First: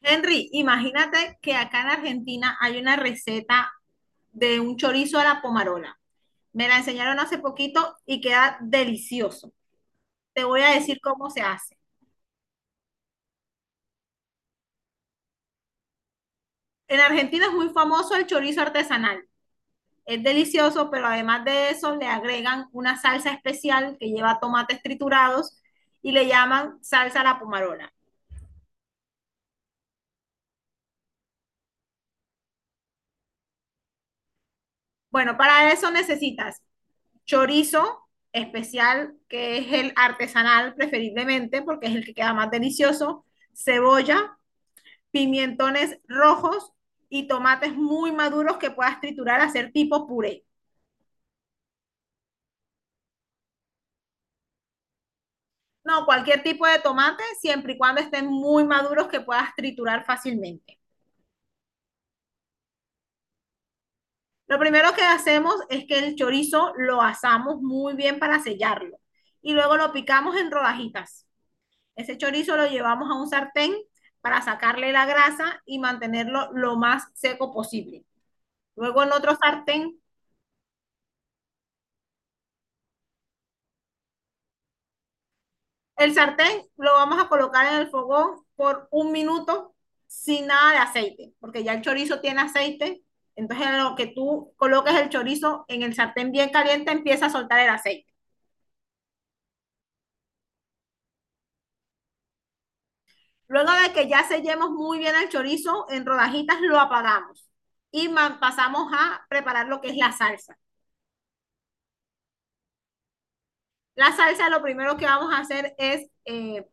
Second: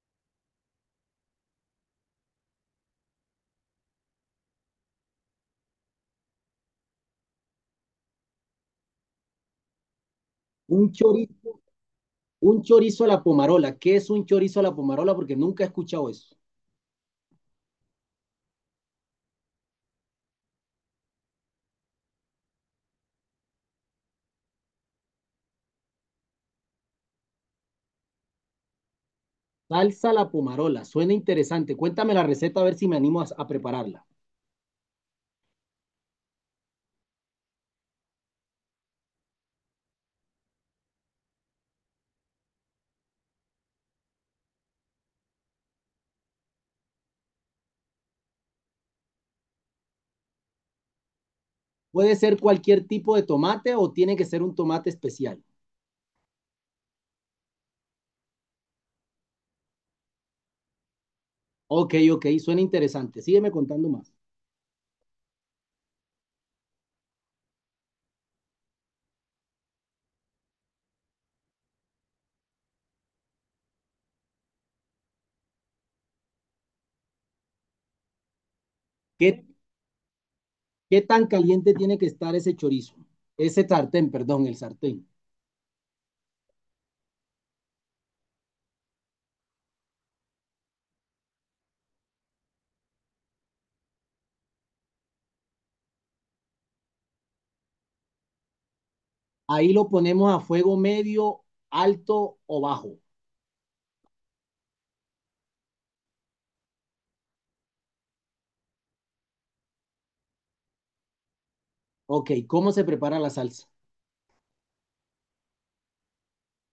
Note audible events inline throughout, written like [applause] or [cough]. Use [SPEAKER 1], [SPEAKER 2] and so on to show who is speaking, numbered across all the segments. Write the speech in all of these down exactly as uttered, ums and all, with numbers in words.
[SPEAKER 1] Henry, imagínate que acá en Argentina hay una receta de un chorizo a la pomarola. Me la enseñaron hace poquito y queda delicioso. Te voy a
[SPEAKER 2] Un
[SPEAKER 1] decir cómo se
[SPEAKER 2] chorizo,
[SPEAKER 1] hace.
[SPEAKER 2] un chorizo a la pomarola. ¿Qué es un chorizo a la pomarola? Porque nunca he escuchado eso.
[SPEAKER 1] En Argentina es muy famoso el chorizo artesanal. Es delicioso, pero además de eso le agregan una salsa especial que lleva tomates triturados y le llaman salsa a la pomarola.
[SPEAKER 2] Salsa a la pomarola. Suena interesante. Cuéntame la receta a ver si me animo a, a prepararla.
[SPEAKER 1] Bueno, para eso necesitas chorizo especial, que es el artesanal preferiblemente, porque es el que queda más delicioso, cebolla, pimentones rojos y tomates muy maduros que puedas triturar, hacer tipo puré.
[SPEAKER 2] ¿Puede ser cualquier tipo de tomate o tiene que ser un tomate especial?
[SPEAKER 1] No, cualquier tipo de tomate, siempre y cuando estén muy maduros que puedas triturar fácilmente.
[SPEAKER 2] Ok, ok, suena interesante. Sígueme contando más.
[SPEAKER 1] Lo primero que hacemos es que el chorizo lo asamos muy bien para sellarlo y luego lo picamos en rodajitas. Ese chorizo lo llevamos a un sartén para sacarle la grasa y mantenerlo lo más seco posible. Luego en otro
[SPEAKER 2] ¿Qué,
[SPEAKER 1] sartén,
[SPEAKER 2] qué tan caliente tiene que estar ese chorizo? Ese sartén, perdón, el sartén.
[SPEAKER 1] el sartén lo vamos a colocar en el fogón por un minuto sin nada de aceite, porque ya el chorizo tiene aceite. Entonces, en lo que tú coloques el chorizo en el sartén bien caliente, empieza a soltar el aceite.
[SPEAKER 2] Ahí lo ponemos a fuego medio, alto o bajo.
[SPEAKER 1] Luego de que ya sellemos muy bien el chorizo en rodajitas, lo apagamos y pasamos a preparar lo que es la salsa.
[SPEAKER 2] Ok, ¿cómo se prepara la salsa?
[SPEAKER 1] La salsa lo primero que vamos a hacer es eh,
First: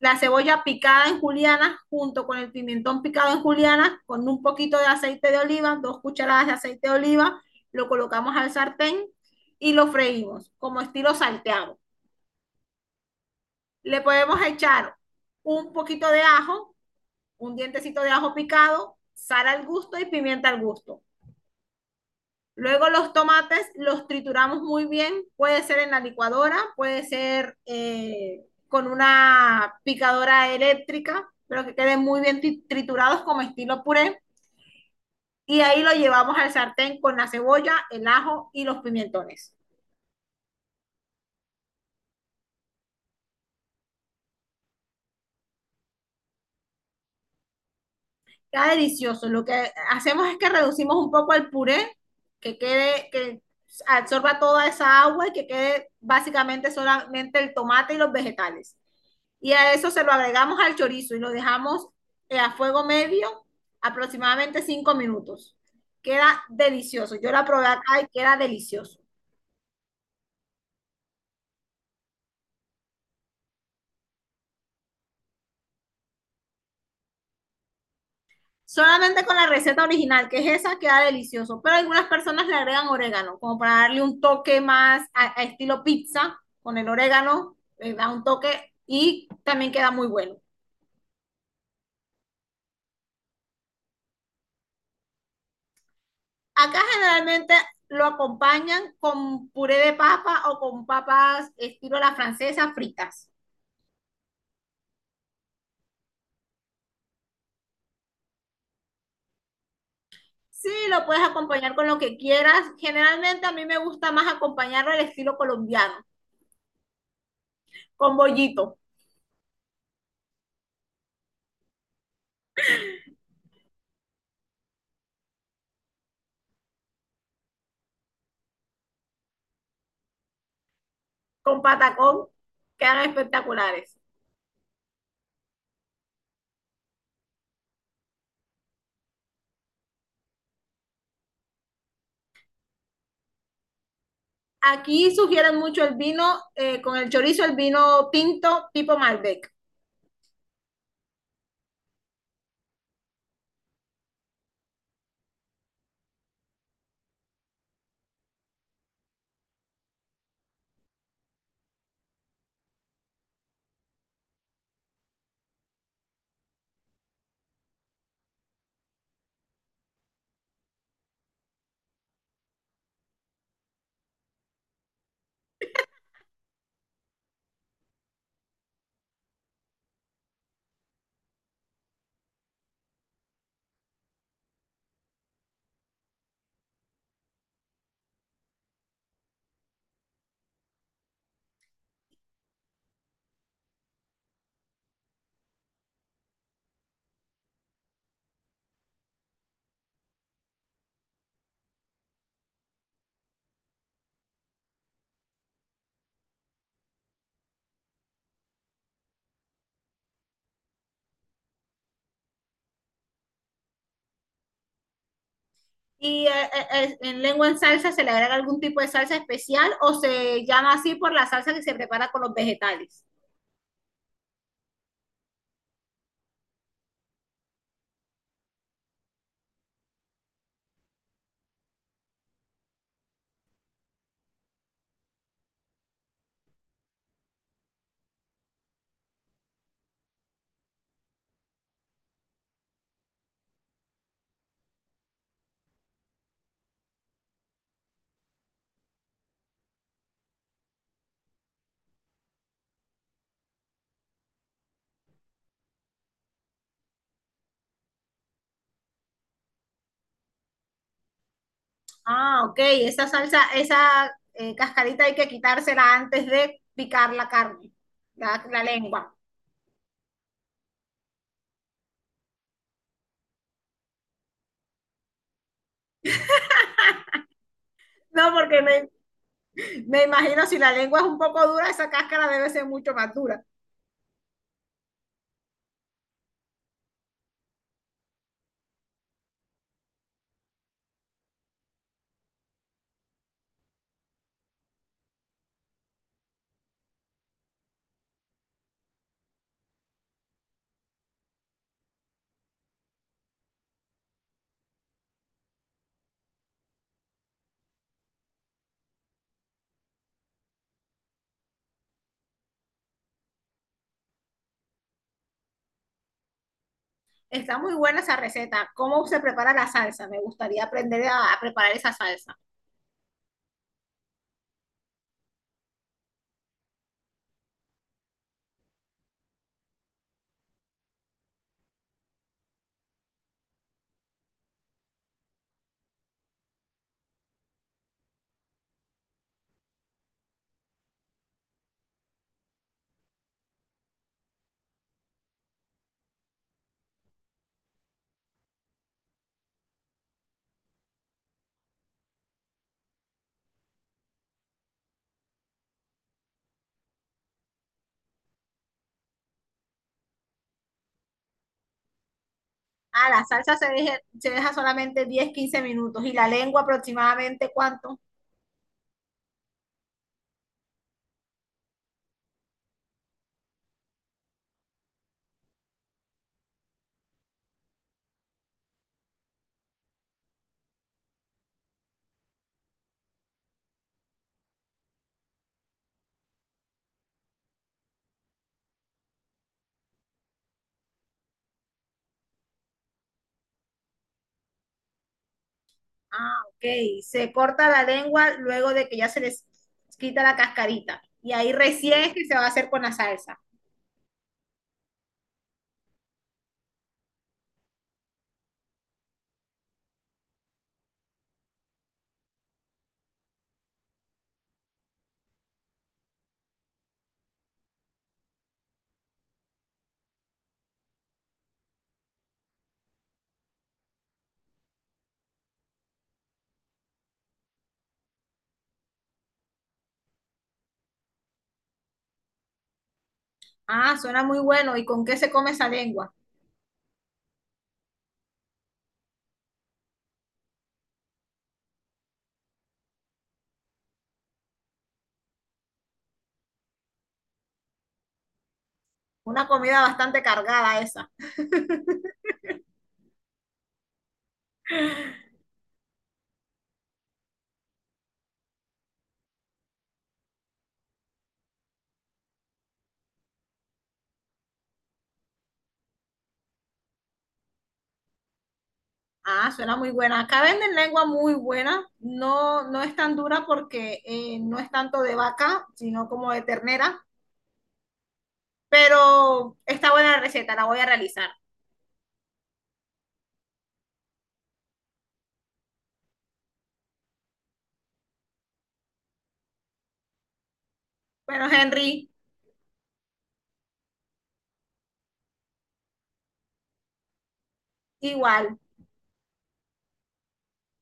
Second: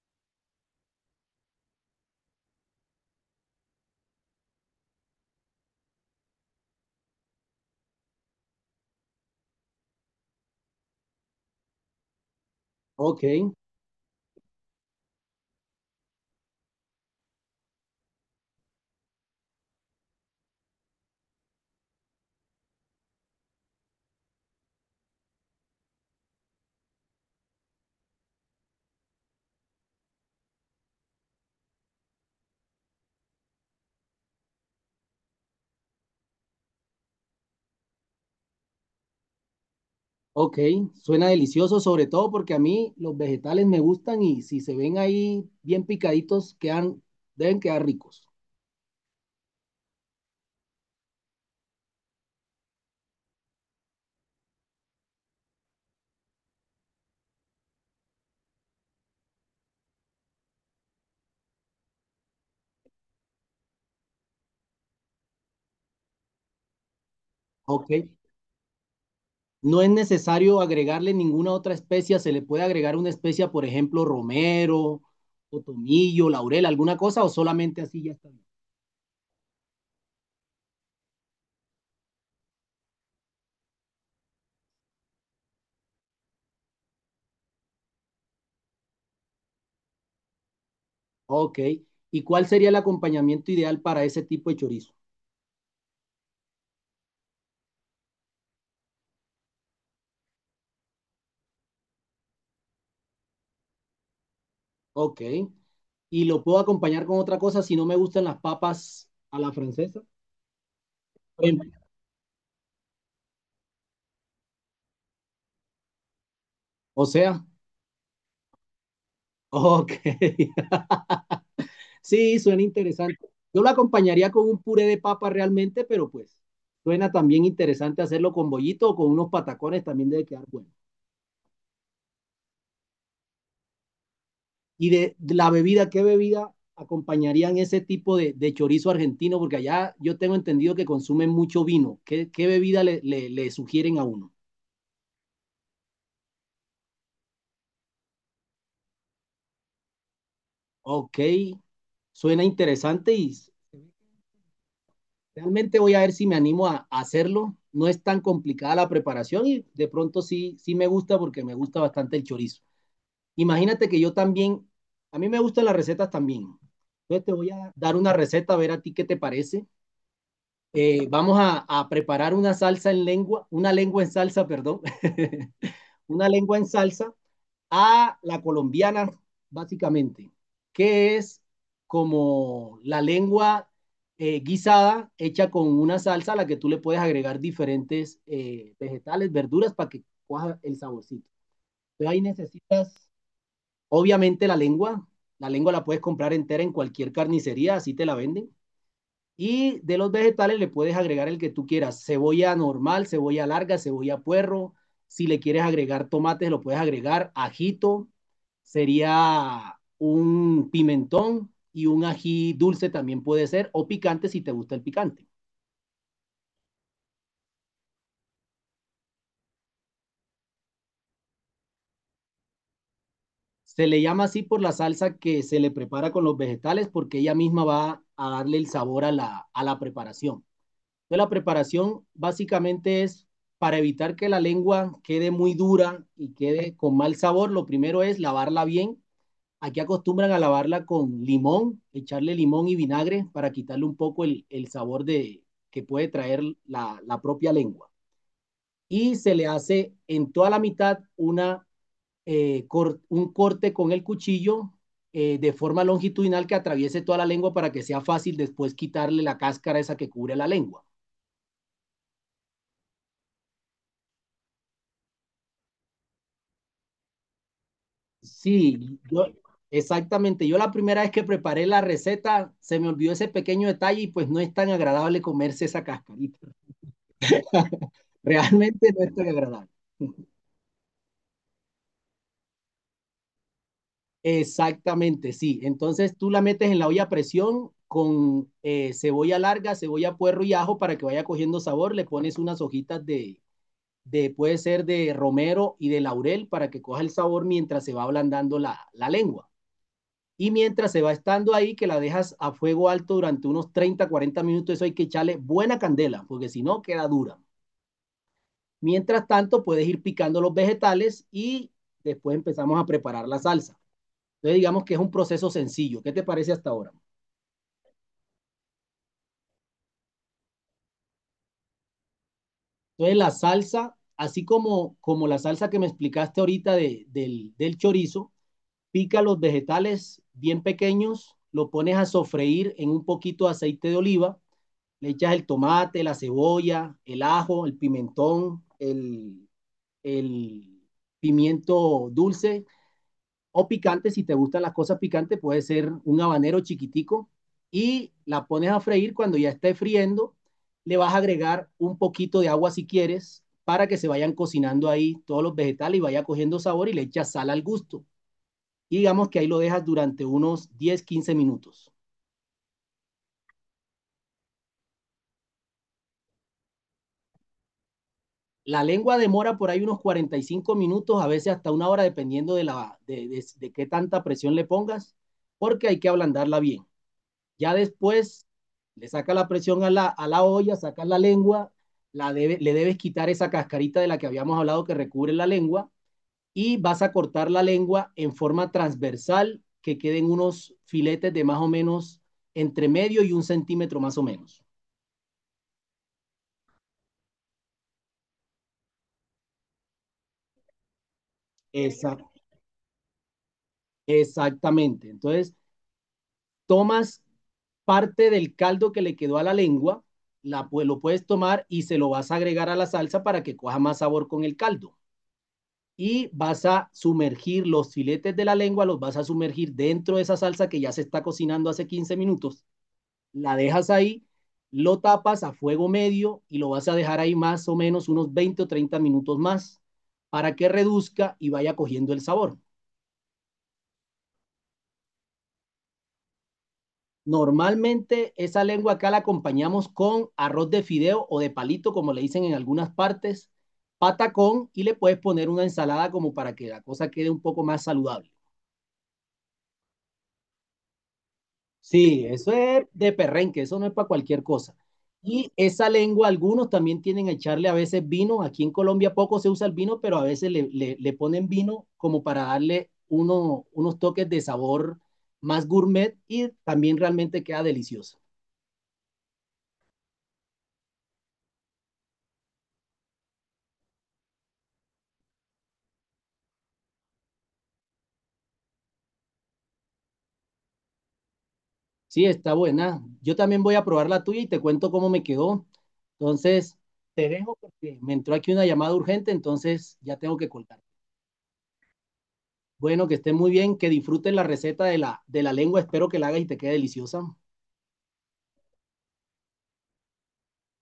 [SPEAKER 1] la cebolla picada en julianas junto con el pimentón picado en julianas con un poquito de aceite de oliva, dos cucharadas de aceite de oliva, lo colocamos al sartén y lo freímos como estilo salteado.
[SPEAKER 2] Ok,
[SPEAKER 1] Le podemos echar un poquito de ajo, un dientecito de ajo picado, sal al gusto y pimienta al gusto. Luego los tomates los trituramos muy bien, puede ser en la licuadora, puede ser eh, con una picadora eléctrica, pero que queden muy bien triturados como estilo puré. Y ahí lo llevamos al sartén con la cebolla, el ajo y los pimentones.
[SPEAKER 2] ok, suena delicioso, sobre todo porque a mí los vegetales me gustan y si se ven ahí bien picaditos, quedan, deben quedar ricos.
[SPEAKER 1] Queda delicioso. Lo que hacemos es que reducimos un poco al puré, que quede, que absorba toda esa agua y que quede básicamente solamente el tomate y los vegetales. Y a eso se lo agregamos al chorizo y lo dejamos eh, a fuego medio aproximadamente cinco minutos. Queda delicioso. Yo la probé acá
[SPEAKER 2] Ok,
[SPEAKER 1] y queda delicioso.
[SPEAKER 2] no es necesario agregarle ninguna otra especia, se le puede agregar una especia, por ejemplo, romero, o tomillo, laurel, alguna cosa, o solamente así ya está bien.
[SPEAKER 1] Solamente con la receta original, que es esa, queda delicioso. Pero algunas personas le agregan orégano, como para darle un toque más a, a estilo pizza, con el orégano, le da un toque y también queda muy bueno.
[SPEAKER 2] Ok, ¿y cuál sería el acompañamiento ideal para ese tipo de chorizo?
[SPEAKER 1] Acá generalmente lo acompañan con puré de papa o con papas estilo la francesa fritas.
[SPEAKER 2] Ok, y lo puedo acompañar con otra cosa si no me gustan las papas a la francesa.
[SPEAKER 1] Sí, lo puedes acompañar con lo que quieras. Generalmente a mí me gusta más acompañarlo al estilo colombiano,
[SPEAKER 2] O sea,
[SPEAKER 1] con bollito,
[SPEAKER 2] ok. [laughs] Sí, suena interesante. Yo lo acompañaría con un puré de papa realmente, pero pues suena también interesante hacerlo con bollito o con unos patacones, también debe quedar bueno.
[SPEAKER 1] con patacón, quedan espectaculares.
[SPEAKER 2] Y de, de la bebida, ¿qué bebida acompañarían ese tipo de, de chorizo argentino? Porque allá yo tengo entendido que consumen mucho vino. ¿Qué, qué bebida le, le, le sugieren a uno?
[SPEAKER 1] Aquí sugieren mucho el vino eh, con el chorizo, el vino tinto tipo Malbec.
[SPEAKER 2] Ok, suena interesante y realmente voy a ver si me animo a, a hacerlo. No es tan complicada la preparación y de pronto sí, sí me gusta porque me gusta bastante el chorizo. Imagínate que yo también, a mí me gustan las recetas también. Entonces te voy a dar una receta, a ver a ti qué te parece. Eh, vamos a, a preparar una salsa en lengua, una lengua en salsa, perdón. [laughs] Una lengua en salsa a la colombiana, básicamente, que es como la lengua eh, guisada hecha con una salsa a la que tú le puedes agregar diferentes eh, vegetales, verduras para que coja el saborcito. Entonces ahí necesitas, obviamente, la lengua. La lengua la puedes comprar entera en cualquier carnicería, así te la venden. Y de los vegetales le puedes agregar el que tú quieras, cebolla normal, cebolla larga, cebolla puerro. Si le quieres agregar tomates, lo puedes agregar. Ajito, sería un pimentón y un ají dulce también puede ser, o picante si te gusta el picante.
[SPEAKER 1] Y eh, eh, eh, en lengua en salsa se le agrega algún tipo de salsa especial o se llama así por la salsa que se prepara con los vegetales.
[SPEAKER 2] Se le llama así por la salsa que se le prepara con los vegetales porque ella misma va a darle el sabor a la, a la preparación. Entonces, la preparación básicamente es para evitar que la lengua quede muy dura y quede con mal sabor. Lo primero es lavarla bien. Aquí acostumbran a lavarla con limón, echarle limón y vinagre para quitarle un poco el, el sabor de, que puede traer la, la, propia lengua. Y se le hace en toda la mitad una, eh, cor, un corte con el cuchillo eh, de forma longitudinal que atraviese toda la lengua para que sea fácil después quitarle la cáscara esa que cubre la lengua.
[SPEAKER 1] Ah, ok, esa salsa, esa eh, cascarita hay que quitársela antes de picar la carne, la, la
[SPEAKER 2] Sí,
[SPEAKER 1] lengua.
[SPEAKER 2] yo, exactamente. Yo la primera vez que preparé la receta se me olvidó ese pequeño detalle y pues no es tan agradable comerse esa cascarita. [laughs]
[SPEAKER 1] No, porque me,
[SPEAKER 2] Realmente no es tan agradable.
[SPEAKER 1] me imagino si la lengua es un poco dura, esa cáscara debe ser mucho más dura.
[SPEAKER 2] Exactamente, sí. Entonces tú la metes en la olla a presión con eh, cebolla larga, cebolla puerro y ajo para que vaya cogiendo sabor. Le pones unas hojitas de, de, puede ser de romero y de laurel para que coja el sabor mientras se va ablandando la, la lengua. Y mientras se va estando ahí, que la dejas a fuego alto durante unos treinta, cuarenta minutos, eso hay que echarle buena candela, porque si no, queda dura. Mientras tanto, puedes ir picando los vegetales y después empezamos a preparar la salsa. Entonces, digamos que es un proceso sencillo. ¿Qué te parece hasta ahora?
[SPEAKER 1] Está muy buena esa receta. ¿Cómo se prepara la salsa? Me gustaría aprender a, a preparar esa salsa.
[SPEAKER 2] Entonces, la salsa, así como, como la salsa que me explicaste ahorita de, del, del chorizo, pica los vegetales bien pequeños, lo pones a sofreír en un poquito de aceite de oliva, le echas el tomate, la cebolla, el ajo, el pimentón, el, el pimiento dulce o picante, si te gustan las cosas picantes, puede ser un habanero chiquitico y la pones a freír cuando ya esté friendo, le vas a agregar un poquito de agua si quieres para que se vayan cocinando ahí todos los vegetales y vaya cogiendo sabor y le echas sal al gusto. Y digamos que ahí lo dejas durante unos diez quince minutos.
[SPEAKER 1] Ah, la salsa se deja, se deja solamente diez quince minutos. ¿Y la lengua aproximadamente cuánto?
[SPEAKER 2] La lengua demora por ahí unos cuarenta y cinco minutos, a veces hasta una hora, dependiendo de, la, de, de, de qué tanta presión le pongas, porque hay que ablandarla bien. Ya después le saca la presión a la, a la olla, sacas la lengua, la debe, le debes quitar esa cascarita de la que habíamos hablado que recubre la lengua y vas a cortar la lengua en forma transversal que queden unos filetes de más o menos entre medio y un centímetro más o menos.
[SPEAKER 1] Ah, ok. Se corta la lengua luego de que ya se les quita la cascarita. Y ahí recién es
[SPEAKER 2] Esa,
[SPEAKER 1] que se va a hacer con la salsa.
[SPEAKER 2] exactamente. Entonces, tomas parte del caldo que le quedó a la lengua, la, pues, lo puedes tomar y se lo vas a agregar a la salsa para que coja más sabor con el caldo. Y vas a sumergir los filetes de la lengua, los vas a sumergir dentro de esa salsa que ya se está cocinando hace quince minutos. La dejas ahí, lo tapas a fuego medio y lo vas a dejar ahí más o menos unos veinte o treinta minutos más para que reduzca y vaya cogiendo el sabor.
[SPEAKER 1] Ah, suena muy bueno. ¿Y con qué se come esa lengua?
[SPEAKER 2] Normalmente esa lengua acá la acompañamos con arroz de fideo o de palito, como le dicen en algunas partes, patacón y le puedes poner una ensalada como para que la cosa quede un poco más saludable.
[SPEAKER 1] Una comida bastante cargada esa.
[SPEAKER 2] Sí, eso es de perrenque, eso no es para cualquier cosa. Y esa lengua, algunos también tienen a echarle a veces vino. Aquí en Colombia poco se usa el vino, pero a veces le, le- le ponen vino como para darle uno- unos toques de sabor más gourmet y también realmente queda delicioso.
[SPEAKER 1] Ah, suena muy buena. Acá venden lengua muy buena. No, no es tan dura porque eh, no es tanto de vaca, sino como de ternera. Pero está buena la receta, la voy a realizar.
[SPEAKER 2] Sí, está buena. Yo también voy a probar la tuya y te cuento cómo me quedó. Entonces, te dejo porque me entró aquí una llamada urgente, entonces ya tengo que colgar.
[SPEAKER 1] Bueno, Henry,
[SPEAKER 2] Bueno, que esté muy bien, que disfrutes la receta de la, de la lengua. Espero que la hagas y te quede deliciosa.
[SPEAKER 1] igual.